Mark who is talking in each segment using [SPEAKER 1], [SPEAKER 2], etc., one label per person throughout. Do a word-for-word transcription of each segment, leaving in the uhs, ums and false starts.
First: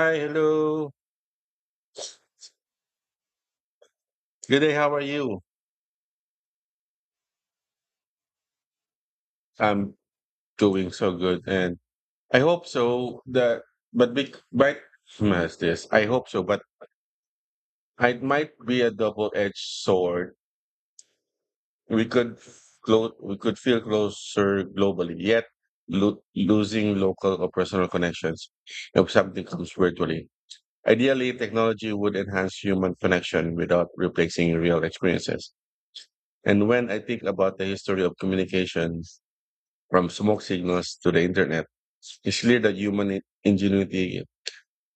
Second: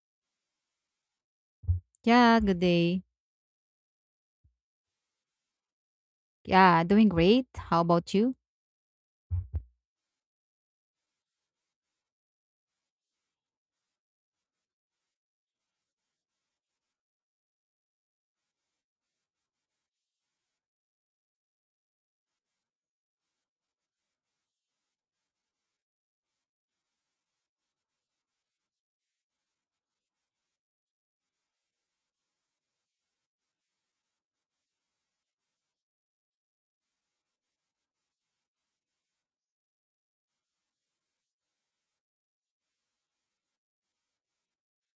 [SPEAKER 1] Hi, hello.
[SPEAKER 2] Yeah, good day.
[SPEAKER 1] Good day. How are you?
[SPEAKER 2] Yeah, doing great. How about you?
[SPEAKER 1] I'm doing so good, and I hope so that. But big, but as this, I hope so. But It might be a double-edged sword. We could close. We could feel closer globally, yet lo- losing local or personal connections if something comes virtually. Ideally, technology would enhance human connection without replacing real experiences. And when I think about the history of communication from smoke signals to the internet, it's clear that human in- ingenuity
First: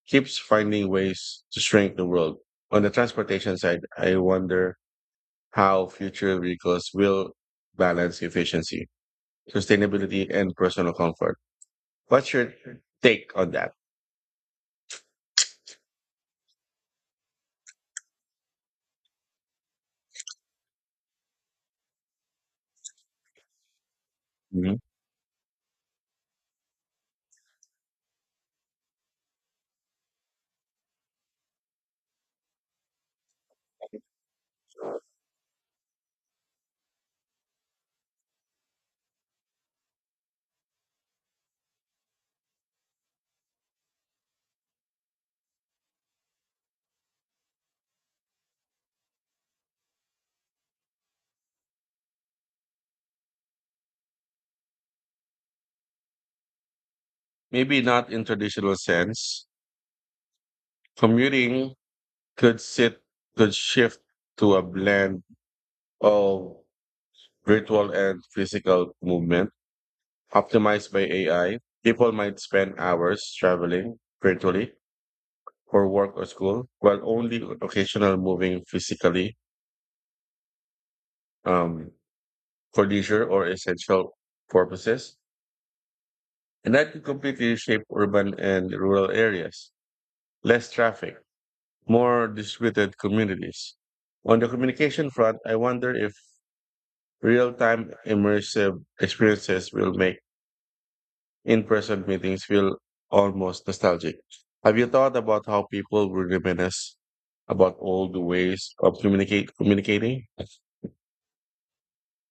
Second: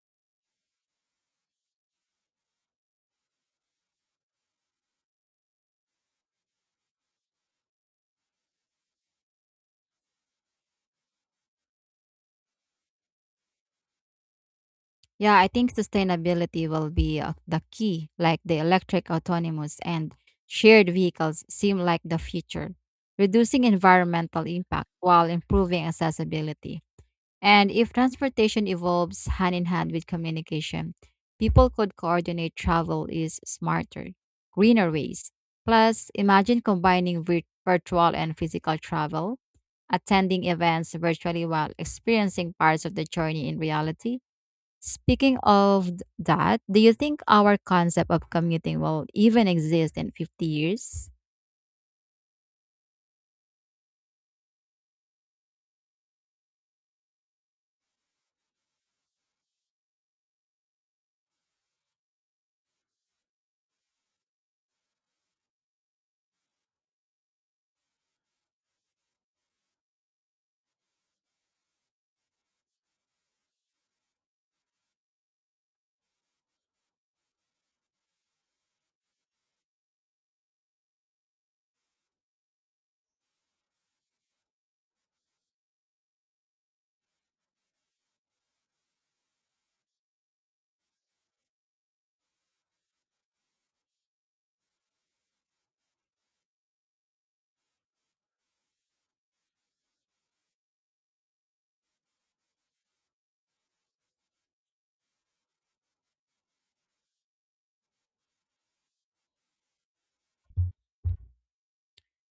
[SPEAKER 1] keeps finding ways to shrink the world. On the transportation side, I wonder how future vehicles will balance efficiency, sustainability, and personal comfort. What's your take on that?
[SPEAKER 2] Yeah, I think sustainability will be uh, the key. Like the electric autonomous and shared vehicles seem like the future, reducing environmental
[SPEAKER 1] Mhm.
[SPEAKER 2] impact while improving accessibility. And if transportation evolves hand in hand with communication, people could coordinate travel is smarter, greener ways. Plus, imagine combining vir- virtual and physical travel, attending events virtually while experiencing parts of the journey in reality. Speaking of th- that, do you think our concept of commuting will even exist in fifty years?
[SPEAKER 1] Maybe not in traditional sense. Commuting could sit could shift to a blend of virtual and physical movement optimized by A I. People might spend hours traveling virtually for work or school, while only occasional moving physically, um, for leisure or essential purposes. And that could completely shape urban and rural areas. Less traffic, more distributed communities. On the communication front, I wonder if real time immersive experiences will make in-person meetings feel almost nostalgic. Have you thought about how people will reminisce about old ways of communicate communicating?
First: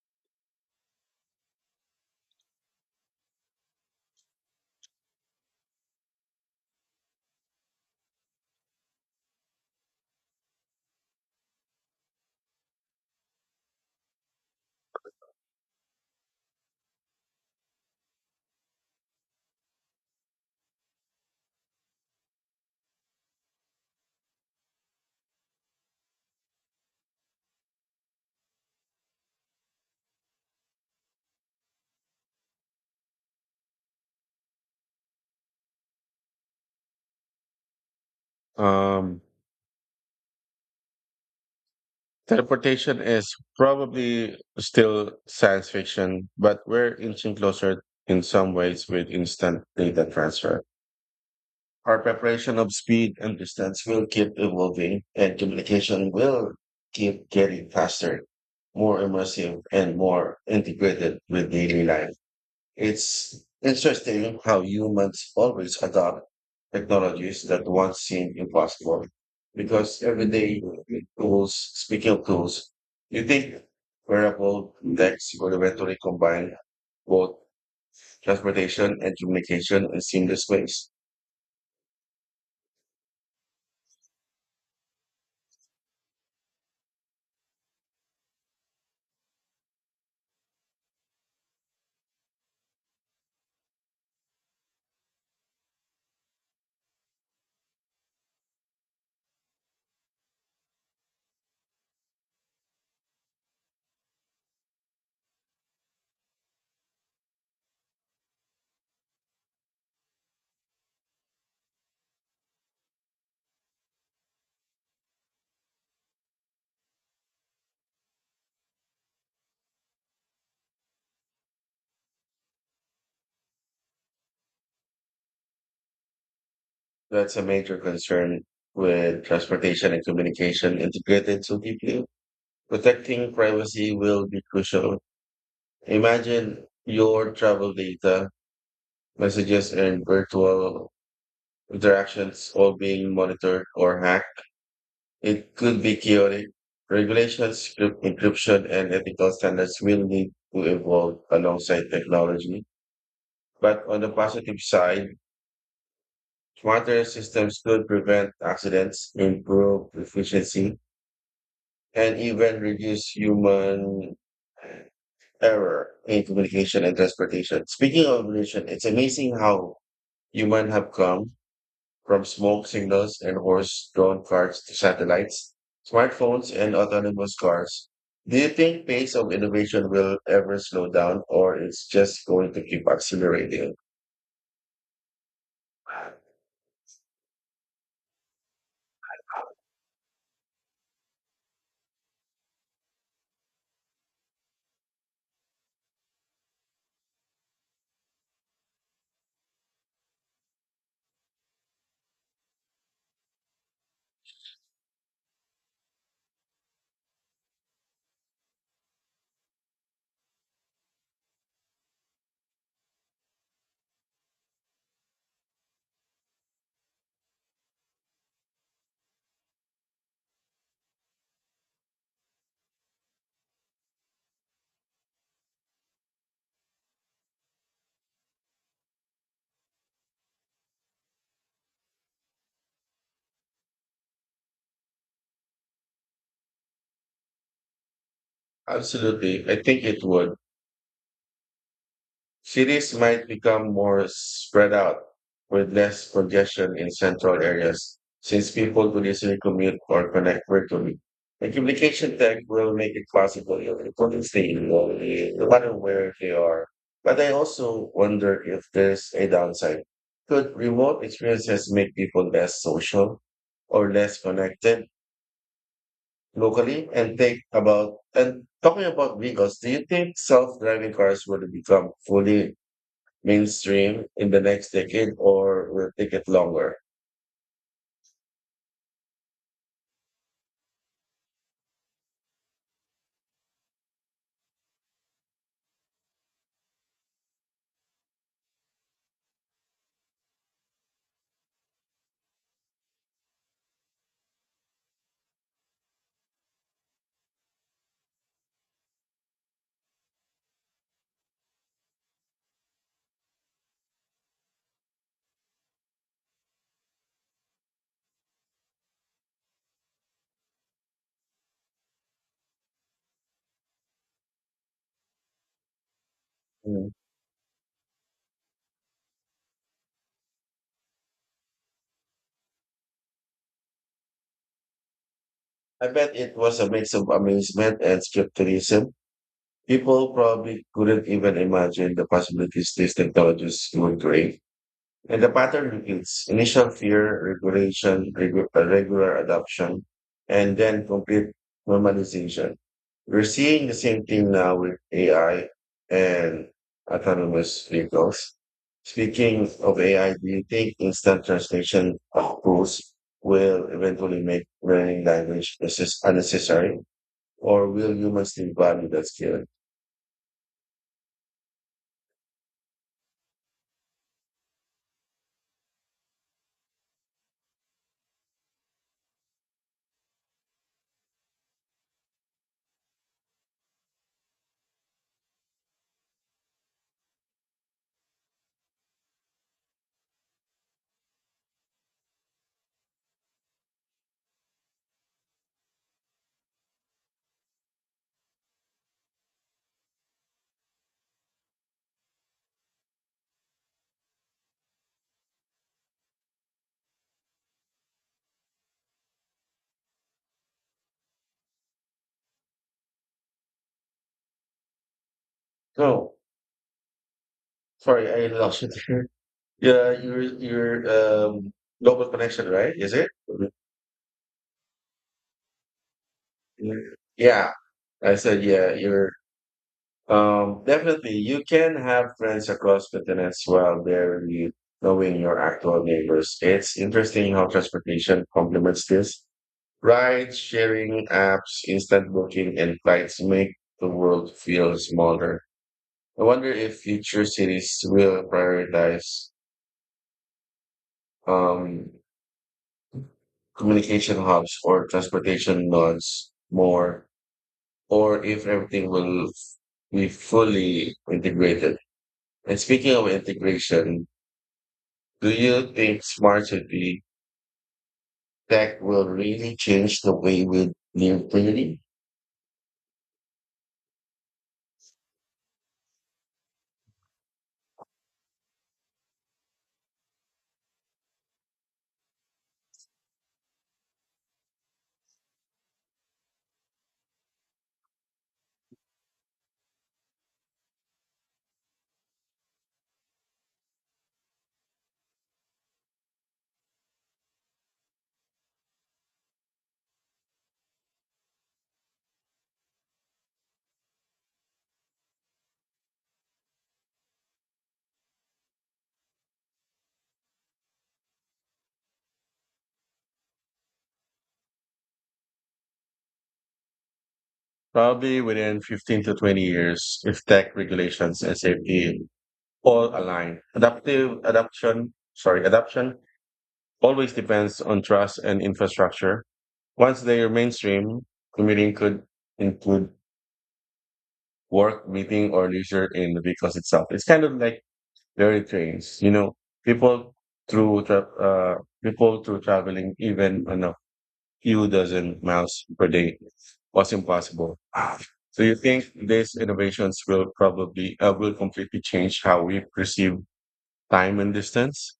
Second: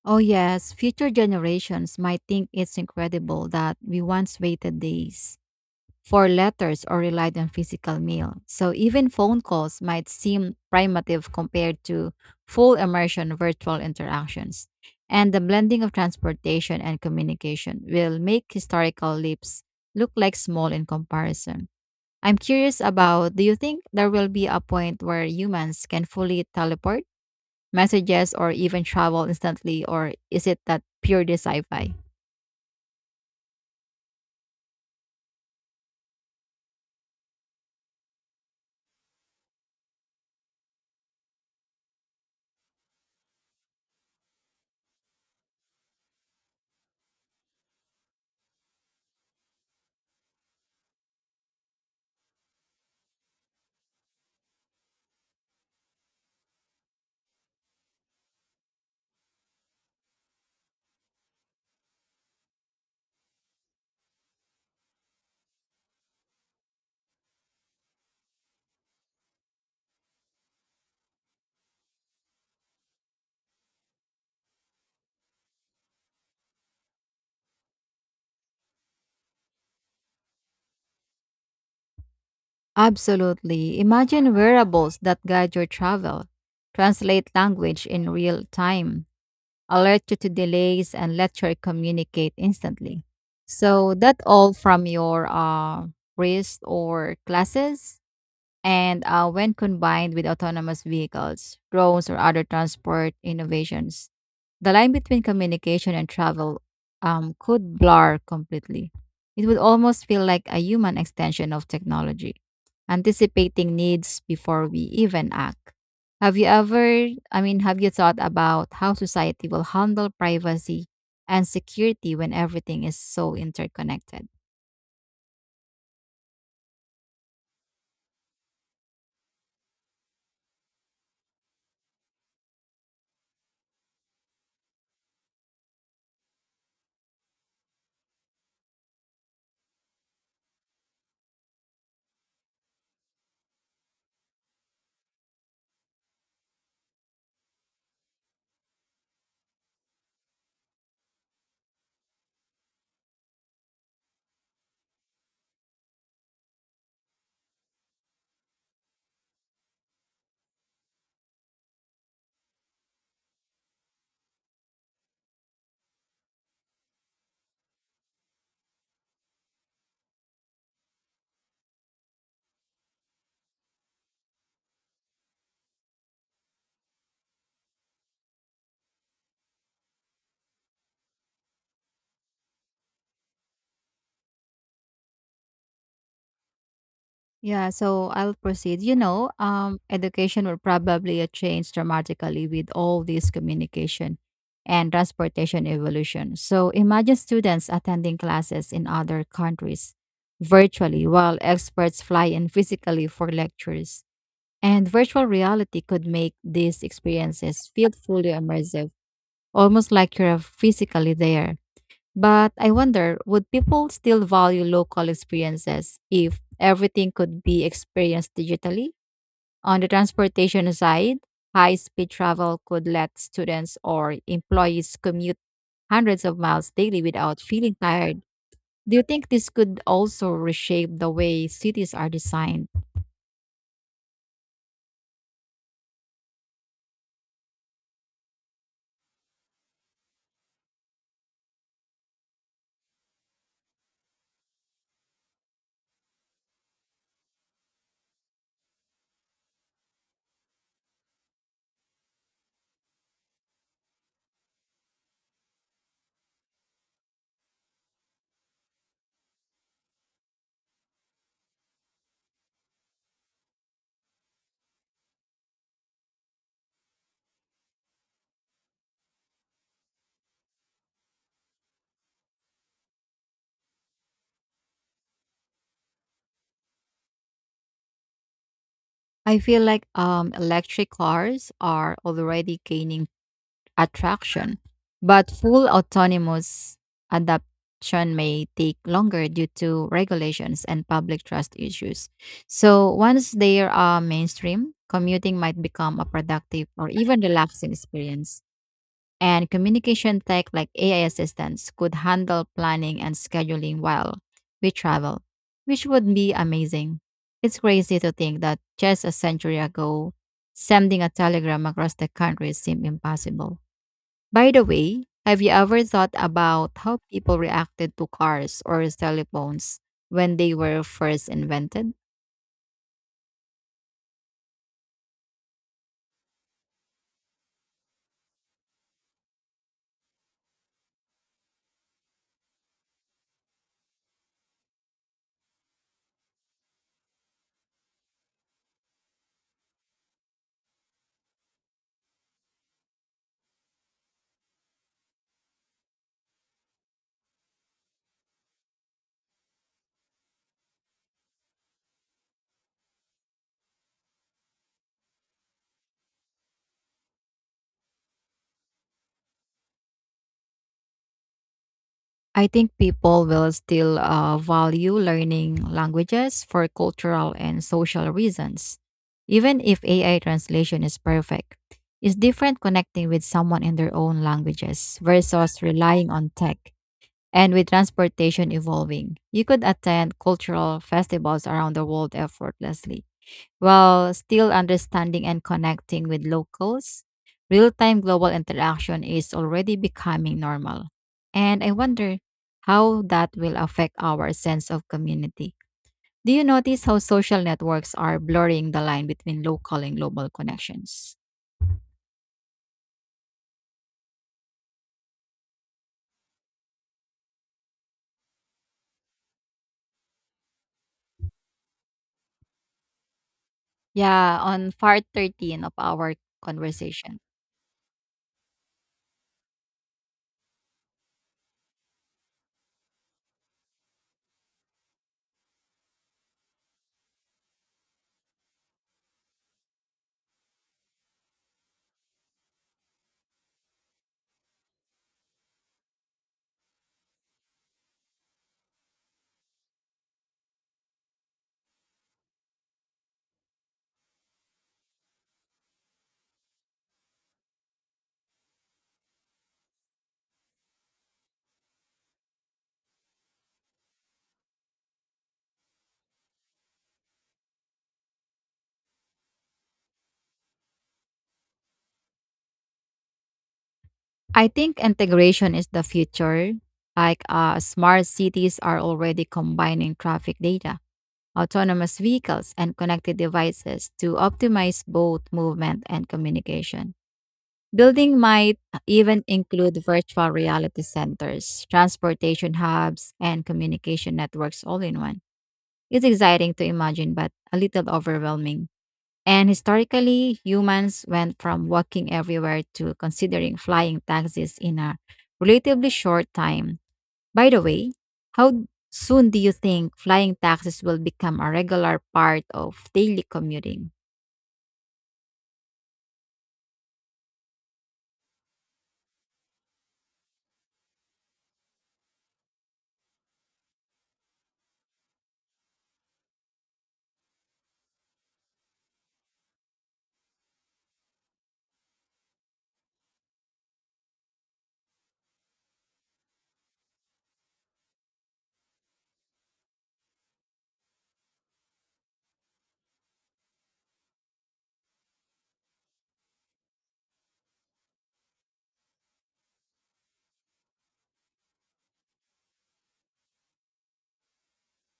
[SPEAKER 2] Oh, yes, future generations might think it's incredible that we once waited days for letters or relied on physical mail. So even phone calls might seem primitive compared to full immersion virtual interactions. And the blending of transportation and communication will make historical leaps look like small in comparison. I'm curious about, do you think there will be a point where humans can fully teleport messages or even travel instantly, or is it that pure sci fi?
[SPEAKER 1] Um, Teleportation is probably still science fiction, but we're inching closer in some ways with instant data transfer. Our preparation of speed and distance will keep evolving, and communication will keep getting faster, more immersive, and more integrated with daily life. It's interesting how humans always adopt technologies that once seemed impossible because everyday tools. Speaking of tools, you think wearable decks will eventually combine both transportation and communication in seamless ways.
[SPEAKER 2] Absolutely. Imagine wearables that guide your travel, translate language in real time, alert you to delays, and let you communicate instantly. So that all from your uh, wrist or glasses. And uh, when combined with autonomous vehicles, drones, or other transport innovations, the line between communication and travel um, could blur completely. It would almost feel like a human extension of technology, anticipating needs before we even act. Have you ever, I mean, have you thought about how society will handle privacy and security when everything is so interconnected?
[SPEAKER 1] That's a major concern. With transportation and communication integrated so deeply, protecting privacy will be crucial. Imagine your travel data, messages, and virtual interactions all being monitored or hacked. It could be chaotic. Regulations, script encryption, and ethical standards will need to evolve alongside technology. But on the positive side, smarter systems could prevent accidents, improve efficiency, and even reduce human error in communication and transportation. Speaking of evolution, it's amazing how humans have come from smoke signals and horse-drawn carts to satellites, smartphones, and autonomous cars. Do you think pace of innovation will ever slow down, or it's just going to keep accelerating?
[SPEAKER 2] Yeah, so I'll proceed. You know, um, education will probably uh, change dramatically with all this communication and transportation evolution. So imagine students attending classes in other countries virtually while experts fly in physically for lectures. And virtual reality could make these experiences feel fully immersive, almost like you're physically there. But I wonder, would people still value local experiences if everything could be experienced digitally? On the transportation side, high speed travel could let students or employees commute hundreds of miles daily without feeling tired. Do you think this could also reshape the way cities are designed?
[SPEAKER 1] Absolutely, I think it would. Cities might become more spread out with less congestion in central areas since people could easily commute or connect virtually. And communication tech will make it possible for people to stay involved no matter where they are. But I also wonder if there's a downside. Could remote experiences make people less social or less connected locally? And think about and talking about vehicles, do you think self-driving cars will become fully mainstream in the next decade or will take it longer?
[SPEAKER 2] I feel like um, electric cars are already gaining attraction, but full autonomous adoption may take longer due to regulations and public trust issues. So once they are uh, mainstream, commuting might become a productive or even relaxing experience, and communication tech like A I assistants could handle planning and scheduling while we travel, which would be amazing. It's crazy to think that just a century ago, sending a telegram across the country seemed impossible. By the way, have you ever thought about
[SPEAKER 1] Mm.
[SPEAKER 2] how people reacted to cars or telephones when they were first invented?
[SPEAKER 1] I bet it was a mix of amazement and skepticism. People probably couldn't even imagine the possibilities these technologies would create. And the pattern repeats initial fear, regulation, regu- uh, regular adoption, and then complete normalization. We're seeing the same thing now with A I and autonomous vehicles. Speaking of A I, do you think instant translation of rules will eventually make learning language necess- unnecessary, or will humans still value that skill?
[SPEAKER 2] I think people will still uh, value learning languages for cultural and social reasons. Even if A I translation is perfect, it's different connecting with someone in their own languages versus relying on tech. And with transportation evolving, you could attend cultural festivals around the world effortlessly while still understanding and connecting with locals. Real time global interaction is already becoming normal. And I wonder how that will affect our sense of community. Do you notice how social networks are blurring the line between local and global connections?
[SPEAKER 1] No, sorry, I lost it. Yeah, your your um global connection, right? Is it?
[SPEAKER 2] Yeah, on part thirteen of our
[SPEAKER 1] Mhm.
[SPEAKER 2] conversation.
[SPEAKER 1] Yeah, I said yeah. You're um definitely you can have friends across continents while they're really knowing your actual neighbors. It's interesting how transportation complements this. Ride sharing apps, instant booking, and flights make the world feel smaller. I wonder if future cities will prioritize um communication hubs or transportation nodes more, or if everything will be fully integrated. And speaking of integration, do you think smart city tech will really change the way we live daily?
[SPEAKER 2] I think integration is the future. Like uh, smart cities are already combining traffic data, autonomous vehicles, and connected devices to optimize both movement and communication. Building might even include virtual reality centers, transportation hubs, and communication networks all in one. It's exciting to imagine, but a little overwhelming. And historically, humans went from walking everywhere to considering flying taxis in a relatively short time. By the way, how soon do you think flying taxis will become a regular part of daily commuting?
[SPEAKER 1] Probably within fifteen to twenty years, if tech regulations and safety all align. Adaptive adoption, sorry, adoption always depends on trust and infrastructure. Once they are mainstream, commuting could include work, meeting, or leisure in the vehicles itself. It's kind of like daily trains, you know, people through tra- uh, people through traveling even on a few dozen miles per day was impossible. So you think these innovations will probably uh, will completely change how we perceive time and distance?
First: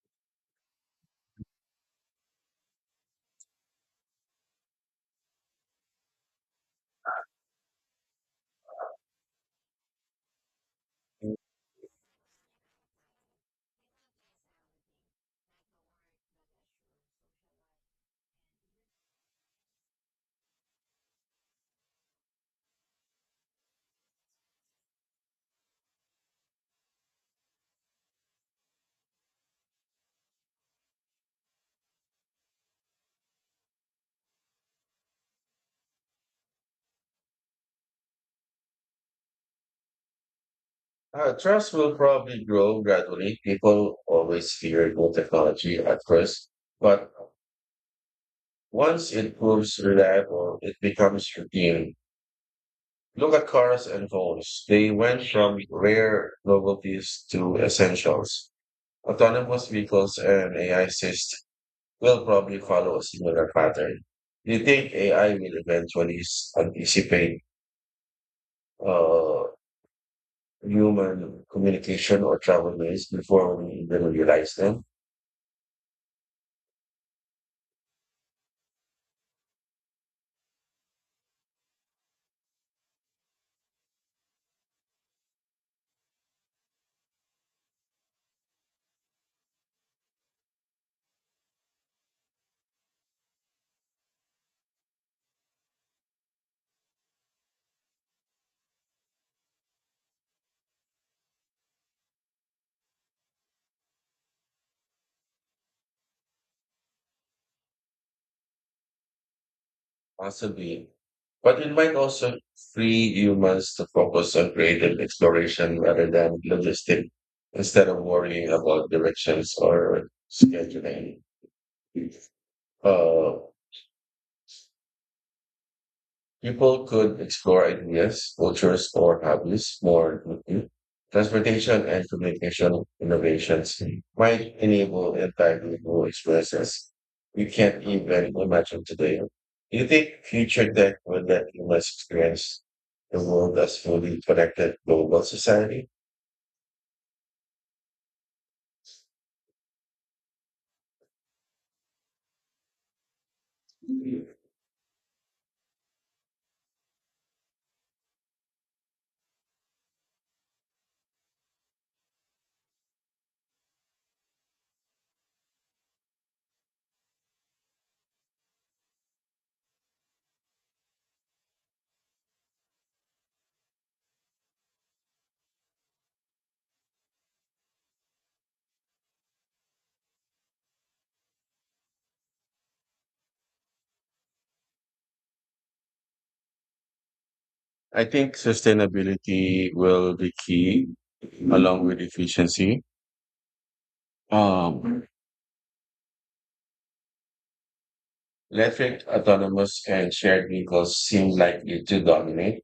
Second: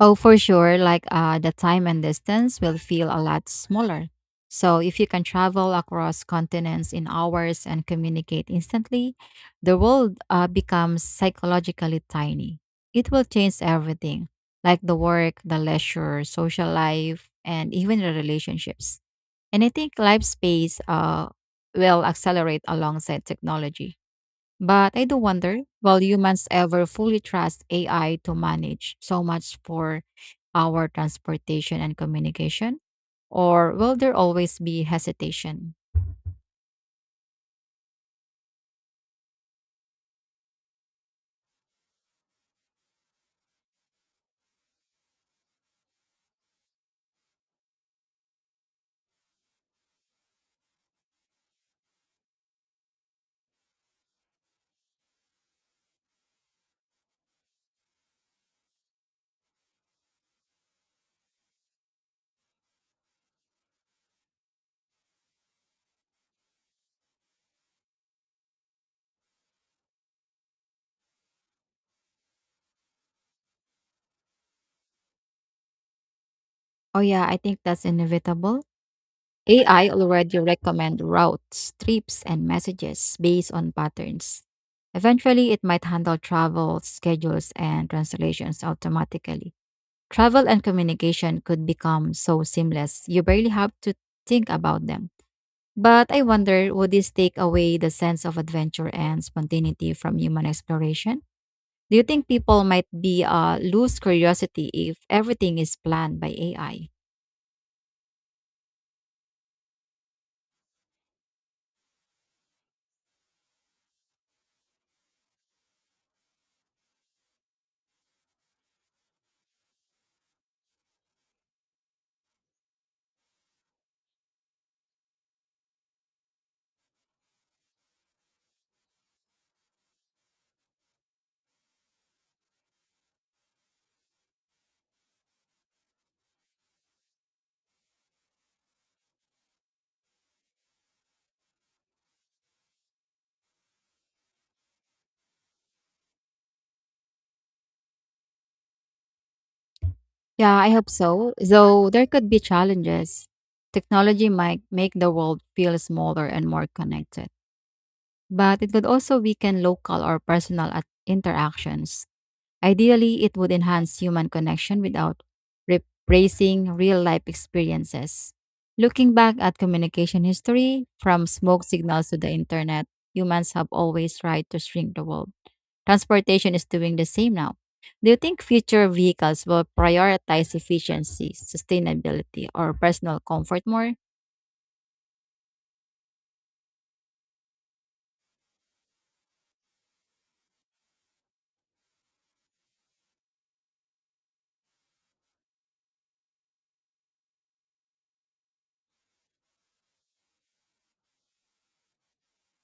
[SPEAKER 2] Oh, for sure, like uh, the time and distance will feel a lot smaller. So, if you can travel across continents in hours and communicate instantly, the world uh, becomes psychologically tiny. It will change everything, like the work, the leisure, social life, and even the relationships. And I think life space uh, will accelerate alongside technology. But I do wonder, will humans ever fully trust A I to manage so much for our transportation and communication? Or will there always be hesitation?
[SPEAKER 1] Uh, trust will probably grow gradually. People always fear new technology at first, but once it proves reliable, it becomes routine. Look at cars and phones. They went from rare novelties to essentials. Autonomous vehicles and A I systems will probably follow a similar pattern. Do you think A I will eventually s- anticipate uh, human communication or travel ways before we even realize them?
[SPEAKER 2] Oh, yeah, I think that's inevitable. A I already recommend routes, trips, and messages based on patterns. Eventually, it might handle travel, schedules, and translations automatically. Travel and communication could become so seamless, you barely have to think about them. But I wonder, would this take away the sense of adventure and spontaneity from human exploration? Do you think people might be uh, lose curiosity if everything is planned by A I?
[SPEAKER 1] Possibly. But it might also free humans to focus on creative exploration rather than logistic instead of worrying about directions or scheduling. Uh, People could explore ideas, cultures, or hobbies more deeply. Transportation and communication innovations might enable entirely new experiences we can't even imagine today. Do you think future tech will let humans experience the world as fully connected global society?
[SPEAKER 2] Yeah, I hope so. Though there could be challenges. Technology might make the world feel smaller and more connected, but it could also weaken local or personal at- interactions. Ideally, it would enhance human connection without replacing real life experiences. Looking back at communication history, from smoke signals to the internet, humans have always tried to shrink the world. Transportation is doing the same now. Do you think future vehicles will prioritize efficiency, sustainability, or personal comfort more?
[SPEAKER 1] I think sustainability will be key along with efficiency. Um, Electric, autonomous, and shared vehicles seem likely to dominate,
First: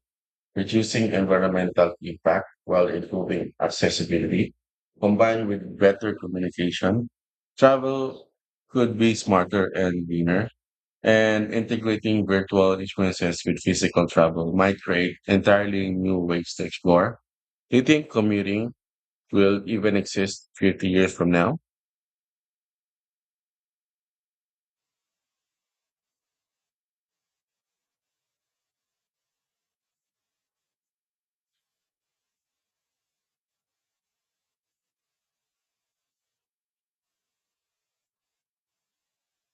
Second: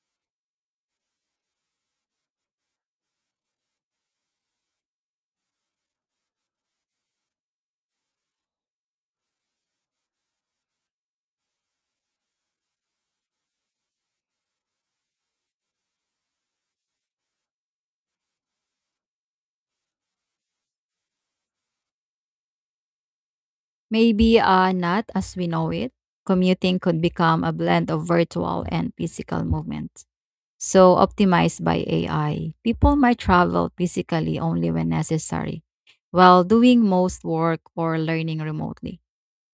[SPEAKER 1] reducing environmental impact while improving accessibility. Combined with better communication, travel could be smarter and greener, and integrating virtual experiences with physical travel might create entirely new ways to explore. Do you think commuting will even exist fifty years from now?
[SPEAKER 2] Maybe uh, not as we know it. Commuting could become a blend of virtual and physical movement, so optimized by A I. People might travel physically only when necessary, while doing most work or learning remotely.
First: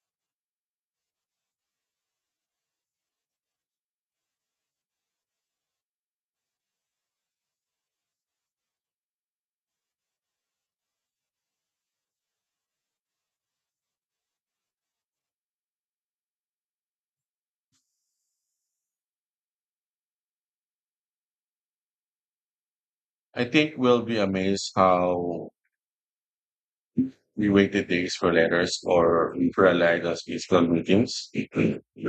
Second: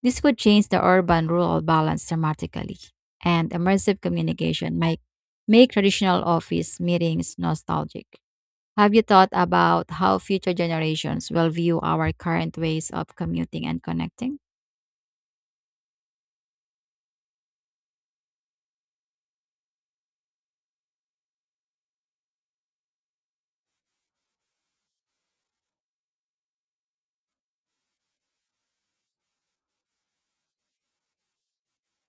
[SPEAKER 2] This could change the urban rural balance dramatically, and immersive communication might make traditional office meetings nostalgic. Have you thought about how future generations will view our current ways of commuting and connecting?
[SPEAKER 1] I think we'll be amazed how we waited days for letters or we relied on physical meetings.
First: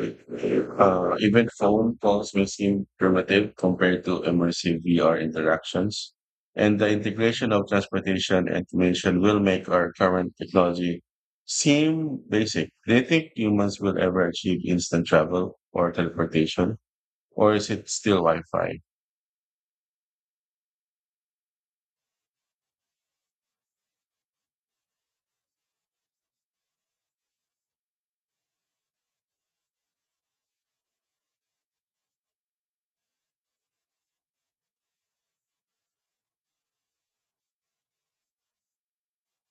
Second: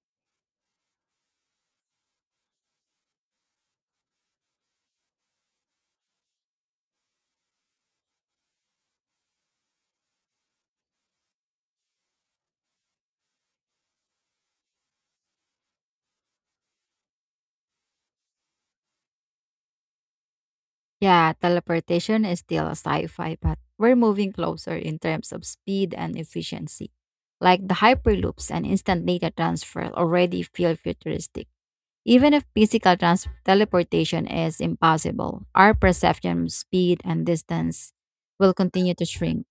[SPEAKER 1] Uh, even phone calls may seem primitive compared to immersive V R interactions. And the integration of transportation and communication will make our current technology seem basic. Do you think humans will ever achieve instant travel or teleportation? Or is it still Wi Fi?
[SPEAKER 2] Yeah, teleportation is still a sci-fi, but we're moving closer in terms of speed and efficiency. Like the hyperloops and instant data transfer already feel futuristic. Even if physical trans- teleportation is impossible, our perception of speed and distance will continue to shrink.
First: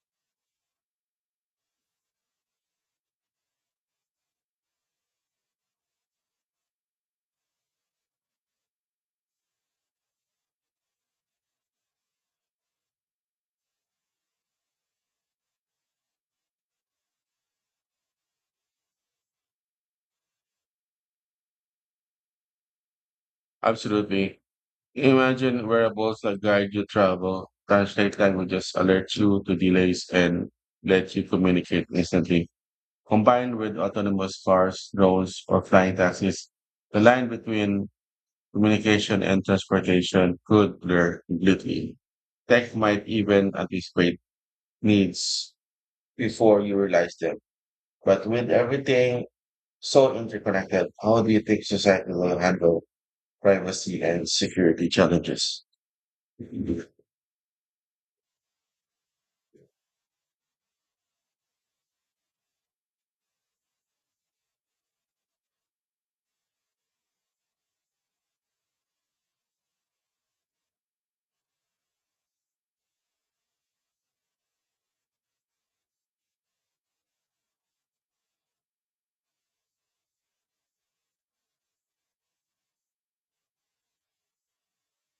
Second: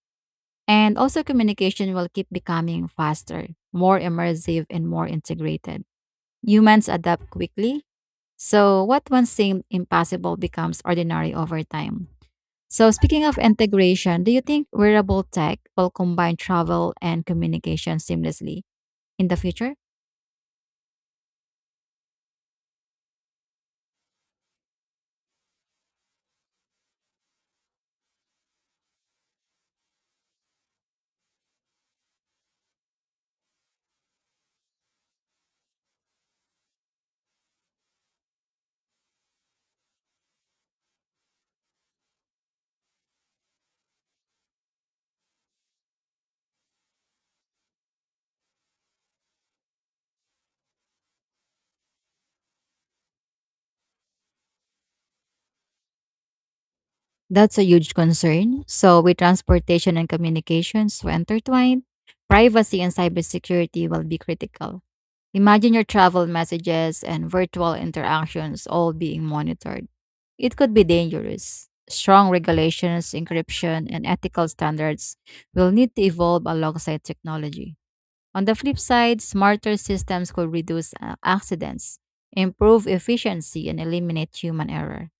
[SPEAKER 2] And also communication will keep becoming faster, more immersive and more integrated. Humans adapt quickly, so what once seemed impossible becomes ordinary over time. So, speaking of integration, do you think wearable tech will combine travel and communication seamlessly in the future?
[SPEAKER 1] Absolutely. Imagine wearables that guide your travel, translate languages, alert you to delays, and let you communicate instantly. Combined with autonomous cars, drones, or flying taxis, the line between communication and transportation could blur completely. Tech might even anticipate needs before you realize them. But with everything so interconnected, how do you think society will handle privacy and security challenges?
[SPEAKER 2] That's a huge concern. So, with transportation and communications so intertwined, privacy and cybersecurity will be critical. Imagine your travel messages and virtual interactions all being monitored. It could be dangerous. Strong regulations, encryption, and ethical standards will need to evolve alongside technology. On the flip side, smarter systems could reduce uh, accidents, improve efficiency, and eliminate human error.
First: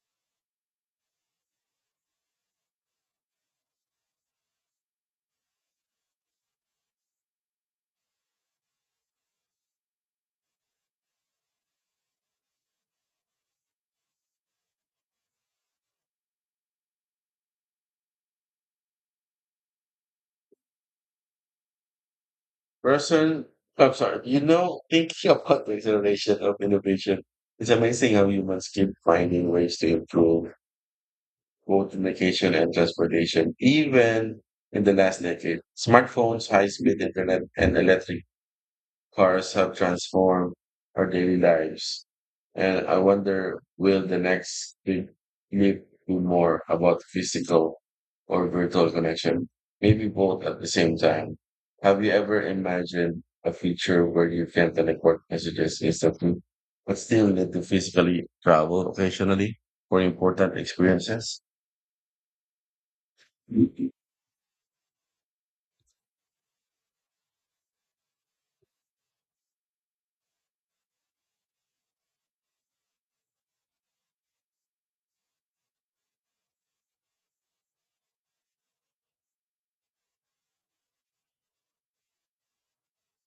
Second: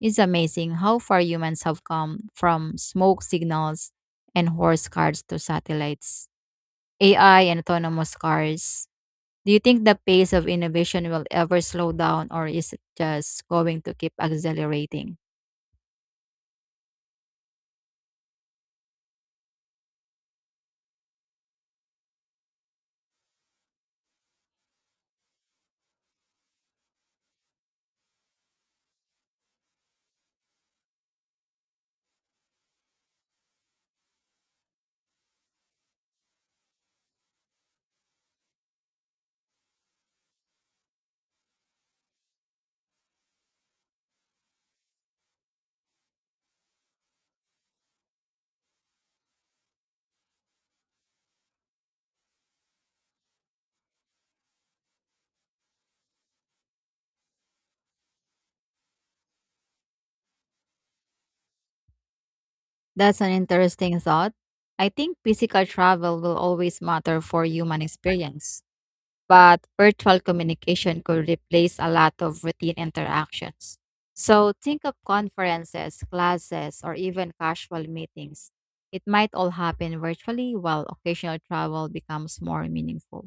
[SPEAKER 2] It's amazing how far humans have come from smoke signals and horse carts to satellites, A I, and autonomous cars. Do you think the pace of innovation will ever slow down, or is it just going to keep accelerating?
[SPEAKER 1] Person, I'm sorry, you know, thinking about the acceleration of innovation, it's amazing how humans keep finding ways to improve both communication and transportation, even in the last decade. Smartphones, high speed internet, and electric cars have transformed our daily lives. And I wonder will the next big leap be more about physical or virtual connection? Maybe both at the same time. Have you ever imagined a future where you can teleport messages instantly, but still need to physically travel occasionally for important experiences?
[SPEAKER 2] That's an interesting thought. I think physical travel will always matter for human experience, but virtual communication could replace a lot of routine interactions. So think of conferences, classes, or even casual meetings. It might all happen virtually while occasional travel becomes more meaningful.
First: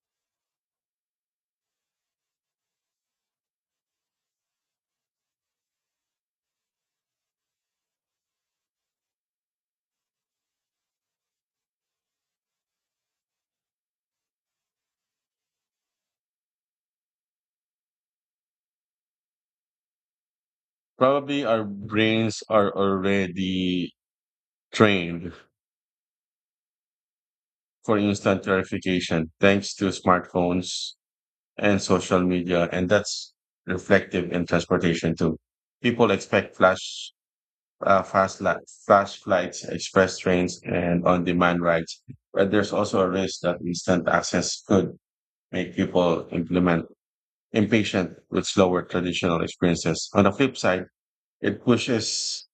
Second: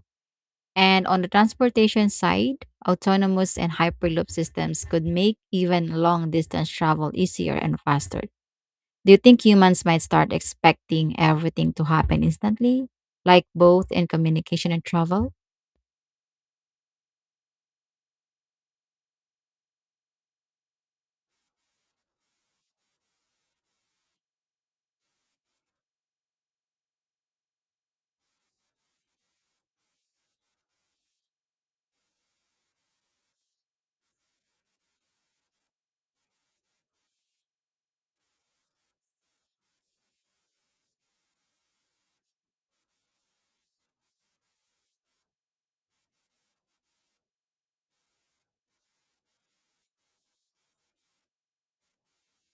[SPEAKER 2] And on the transportation side, autonomous and hyperloop systems could make even long distance travel easier and faster. Do you think humans might start expecting everything to happen instantly, like both in communication and travel?
[SPEAKER 1] Probably our brains are already trained for instant verification thanks to smartphones and social media. And that's reflective in transportation too. People expect flash, uh, fast li- flash flights, express trains, and on demand rides. But there's also a risk that instant access could make people implement impatient with slower traditional experiences. On the flip side, it pushes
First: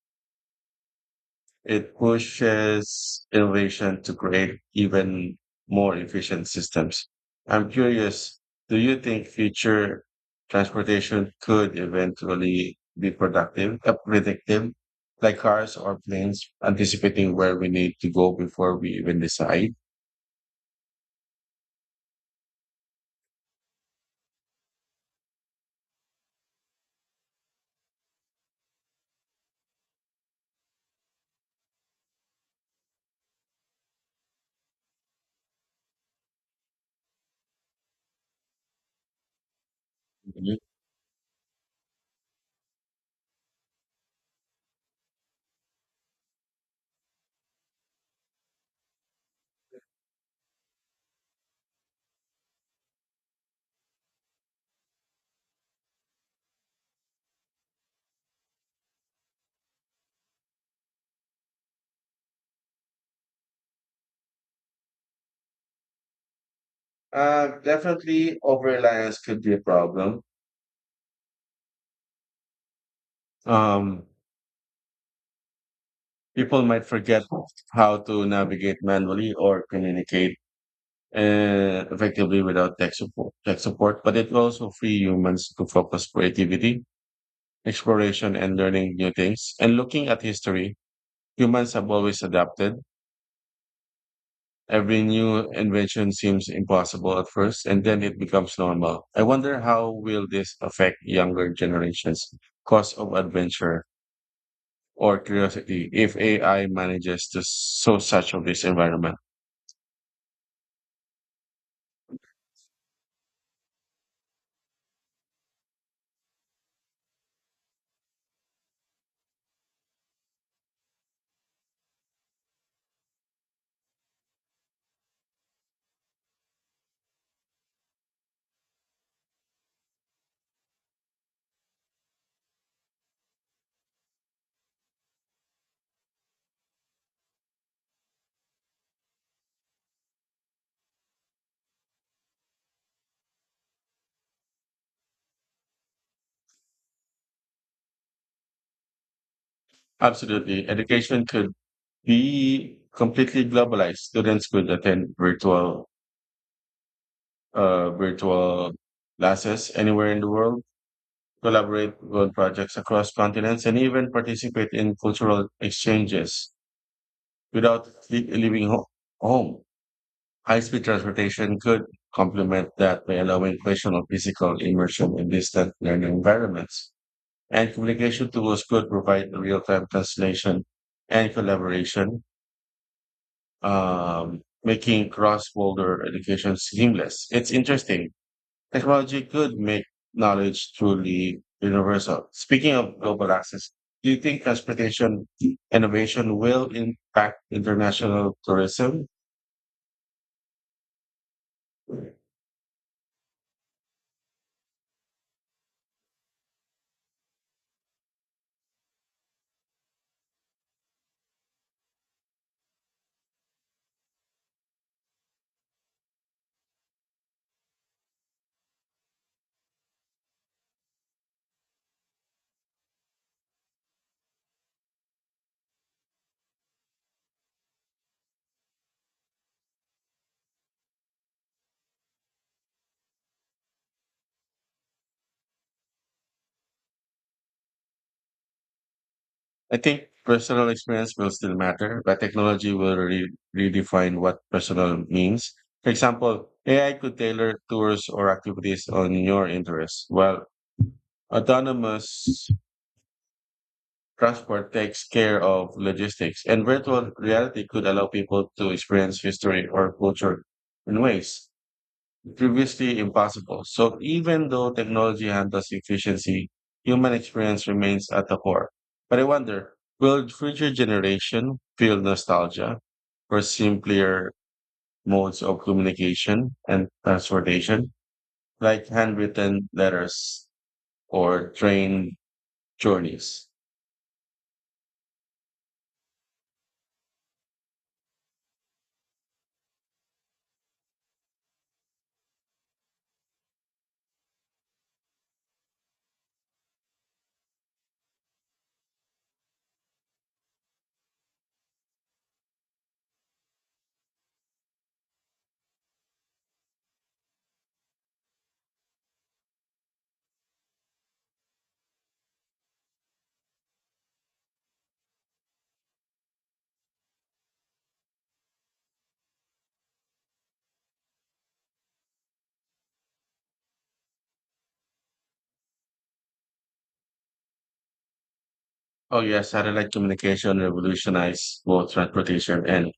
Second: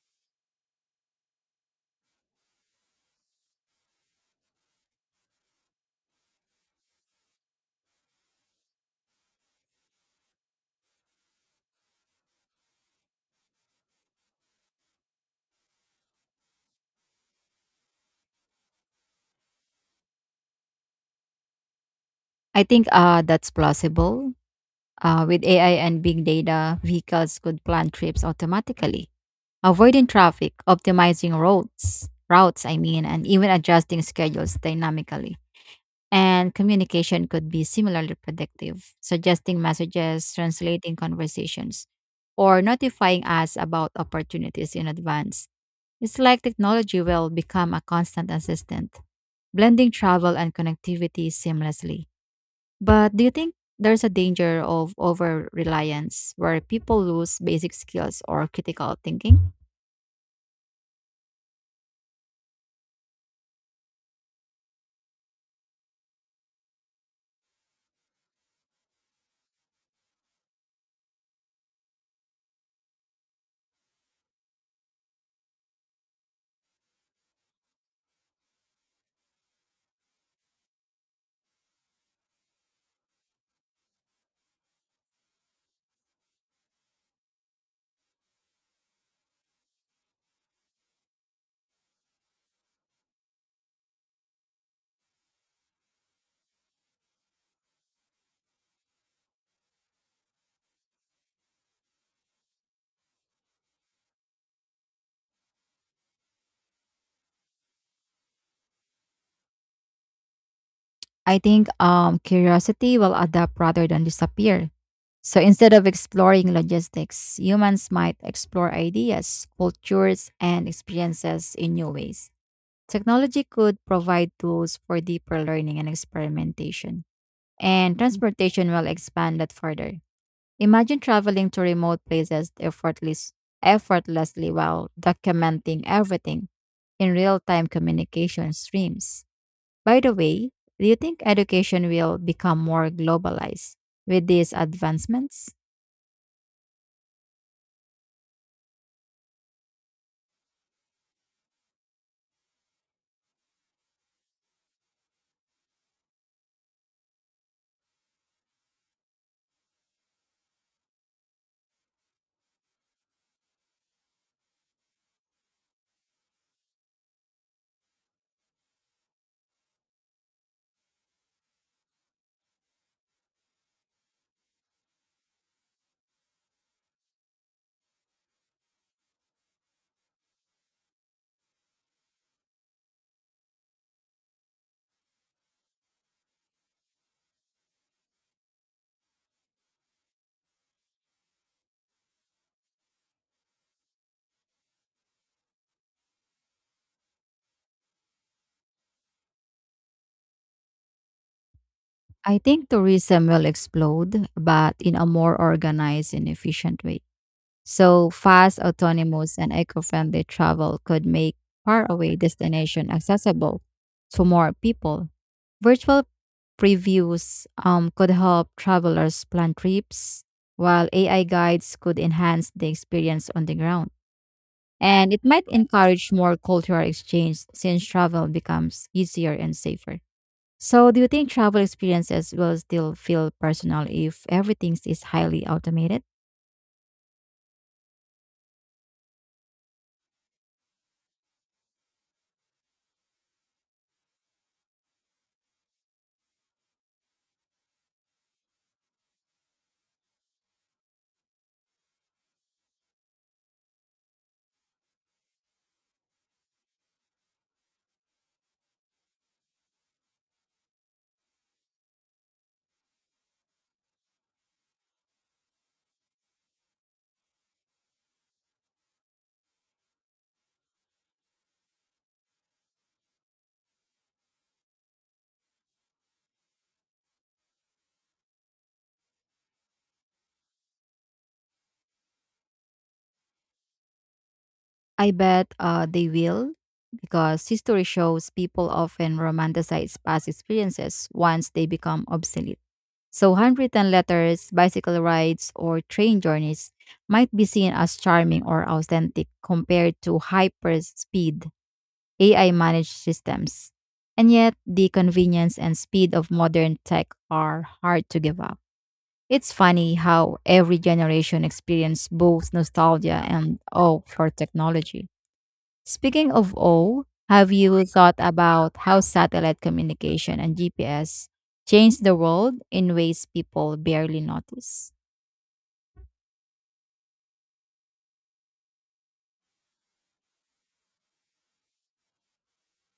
[SPEAKER 1] it pushes innovation to create even more efficient systems. I'm curious, do you think future transportation could eventually be productive, uh, predictive, like cars or planes, anticipating where we need to go before we even decide?
[SPEAKER 2] I think uh, that's plausible. Uh, with A I and big data, vehicles could plan trips automatically, avoiding traffic, optimizing roads, routes I mean, and even adjusting schedules dynamically. And communication could be similarly predictive, suggesting messages,
[SPEAKER 1] Mhm.
[SPEAKER 2] translating conversations, or notifying us about opportunities in advance. It's like technology will become a constant assistant, blending travel and connectivity seamlessly. But do you think there's a danger of over reliance where people lose basic skills or critical thinking?
[SPEAKER 1] Uh, definitely, over reliance could be a problem. Um, People might forget how to navigate manually or communicate uh, effectively without tech support, tech support. But it will also free humans to focus creativity exploration and learning new things. And looking at history, humans have always adapted. Every new invention seems impossible at first, and then it becomes normal. I wonder how will this affect younger generations' cause of adventure? Or curiosity if A I manages to so such of this environment.
[SPEAKER 2] I think um, curiosity will adapt rather than disappear. So instead of exploring logistics, humans might explore ideas, cultures, and experiences in new ways. Technology could provide tools for deeper learning and experimentation, and transportation will expand that further. Imagine traveling to remote places effortless, effortlessly while documenting everything in real time communication streams. By the way, do you think education will become more globalized with these advancements?
[SPEAKER 1] Absolutely. Education could be completely globalized. Students could attend virtual uh, virtual classes anywhere in the world, collaborate on projects across continents, and even participate in cultural exchanges without le- leaving ho- home. High speed transportation could complement that by allowing personal physical immersion in distant learning environments. And communication tools could provide real time translation and collaboration, um, making cross border education seamless. It's interesting technology could make knowledge truly universal. Speaking of global access, do you think transportation innovation will impact international tourism?
[SPEAKER 2] I think tourism will explode, but in a more organized and efficient way. So fast, autonomous, and eco-friendly travel could make faraway destination accessible to more people. Virtual previews um, could help travelers plan trips, while A I guides could enhance the experience on the ground. And it might encourage more cultural exchange since travel becomes easier and safer. So, do you think travel experiences will still feel personal if everything is highly automated?
[SPEAKER 1] I think personal experience will still matter, but technology will re- redefine what personal means. For example, A I could tailor tours or activities on your interests, while autonomous transport takes care of logistics, and virtual reality could allow people to experience history or culture in ways previously impossible. So even though technology handles efficiency, human experience remains at the core. But I wonder, will future generation feel nostalgia for simpler modes of communication and transportation, like handwritten letters or train journeys?
[SPEAKER 2] I bet uh, they will because history shows people often romanticize past experiences once they become obsolete. So, handwritten letters, bicycle rides, or train journeys might be seen as charming or authentic compared to hyper speed A I managed systems. And yet, the convenience and speed of modern tech are hard to give up. It's funny how every generation experiences both nostalgia and awe for technology. Speaking of awe, have you thought about how satellite communication and G P S changed the world in ways people barely notice?
[SPEAKER 1] Oh, yeah, satellite communication revolutionized both transportation and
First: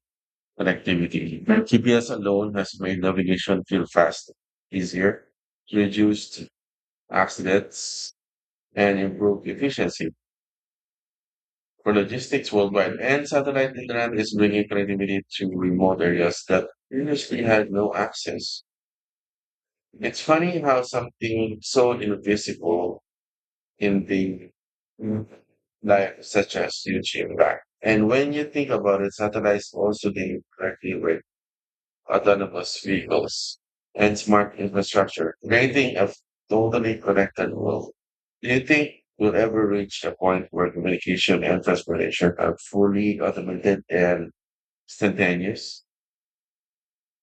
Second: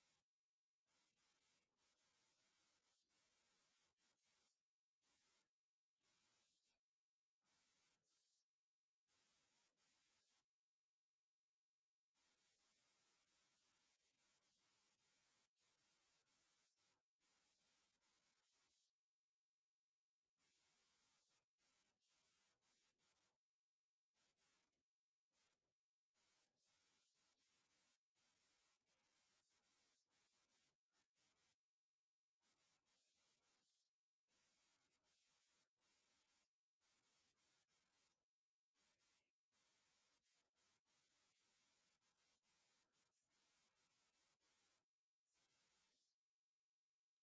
[SPEAKER 1] connectivity. G P S alone has made navigation feel faster, easier, reduced accidents, and improved efficiency for logistics worldwide. And satellite internet is bringing connectivity to remote areas that previously had no access. It's funny how something so invisible in the mm, life such as YouTube. Right? And when you think about it, satellites also deal directly with autonomous vehicles and smart infrastructure, creating a totally connected world. Do you think we'll ever reach a point where communication and transportation are fully automated and instantaneous?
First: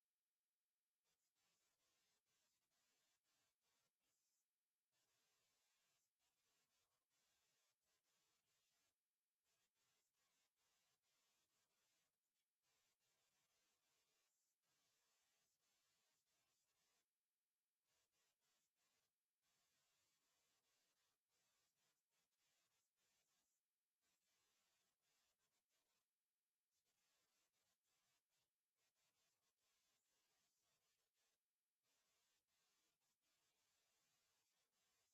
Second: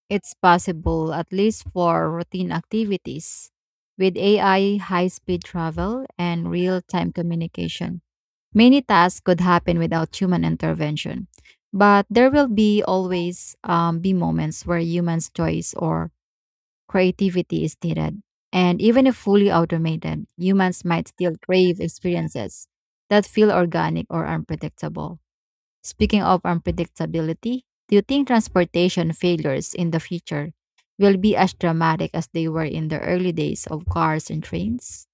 [SPEAKER 2] It's possible, at least for routine activities. With A I, high speed travel, and real time communication, many tasks could happen without human intervention. But there will be always um, be moments where humans' choice or creativity is needed. And even if fully automated, humans might still crave experiences that feel organic or unpredictable. Speaking of unpredictability, do you think transportation failures in the future will be as dramatic as they were in the early days of cars and trains?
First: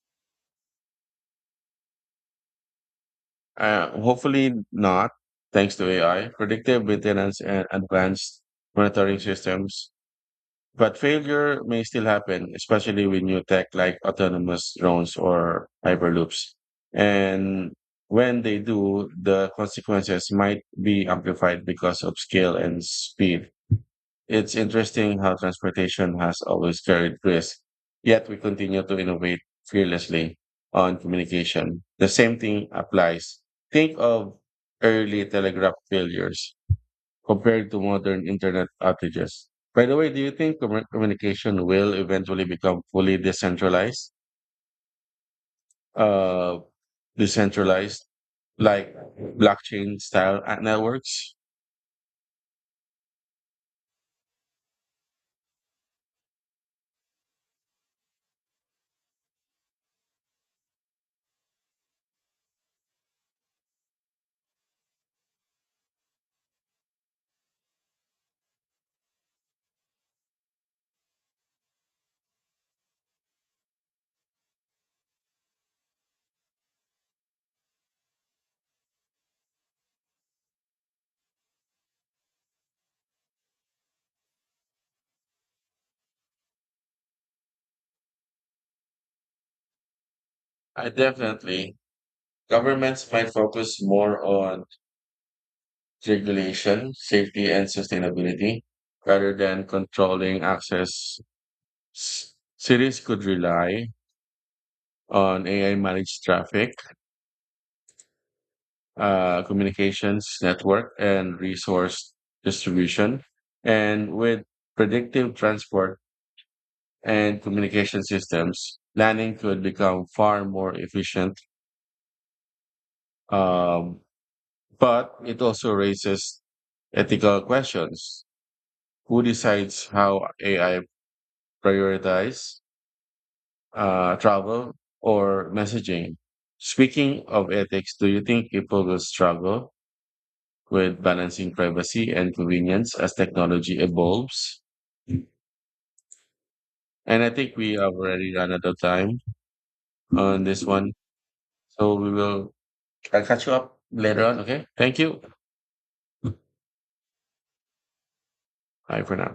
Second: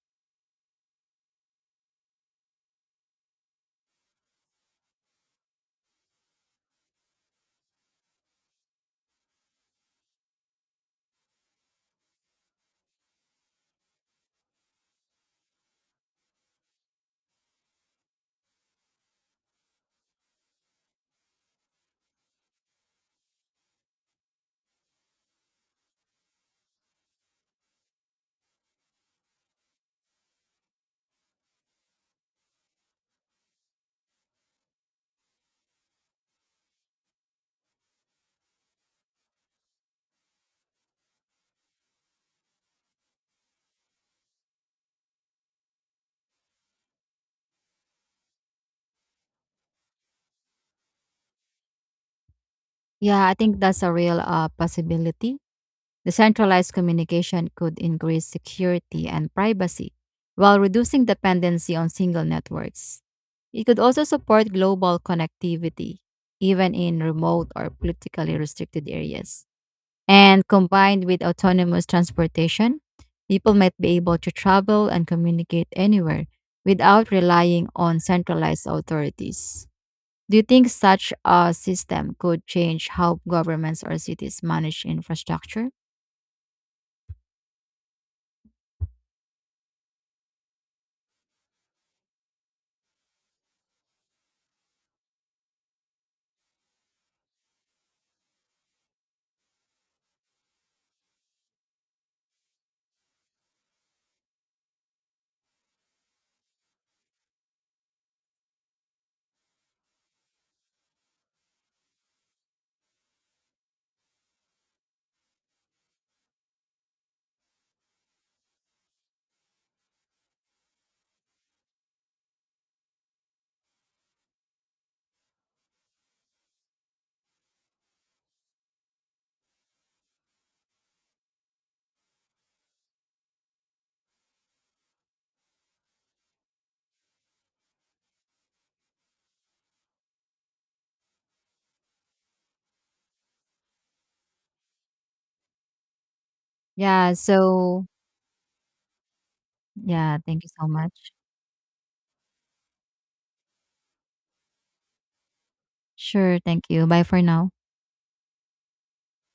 [SPEAKER 1] Uh, hopefully not, thanks to A I, predictive maintenance, and advanced monitoring systems. But failure may still happen, especially with new tech like autonomous drones or hyperloops. And when they do, the consequences might be amplified because of scale and speed. It's interesting how transportation has always carried risk, yet we continue to innovate fearlessly on communication. The same thing applies. Think of early telegraph failures compared to modern internet outages. By the way, do you think commu- communication will eventually become fully decentralized, uh, decentralized, like blockchain style at networks?
[SPEAKER 2] Yeah, I think that's a real uh, possibility. The centralized communication could increase security and privacy while reducing dependency on single networks. It could also support global connectivity, even in remote or politically restricted areas. And combined with autonomous transportation, people might be able to travel and communicate anywhere without relying on centralized authorities. Do you think such a system could change how governments or cities manage infrastructure?
[SPEAKER 1] I definitely. Governments might focus more on regulation, safety, and sustainability rather than controlling access. S- Cities could rely on A I managed traffic, uh, communications network and resource distribution. And with predictive transport and communication systems, planning could become far more efficient. Um, but it also raises ethical questions. Who decides how A I prioritize uh, travel or messaging? Speaking of ethics, do you think people will struggle with balancing privacy and convenience as technology evolves?
[SPEAKER 2] Yeah,
[SPEAKER 1] And I think we
[SPEAKER 2] so
[SPEAKER 1] have already run out of time
[SPEAKER 2] yeah, thank
[SPEAKER 1] on
[SPEAKER 2] you
[SPEAKER 1] this
[SPEAKER 2] so much.
[SPEAKER 1] one. So we will I'll catch you up later on. Okay. Thank you.
[SPEAKER 2] Sure, thank you. Bye for now.
[SPEAKER 1] Bye for now.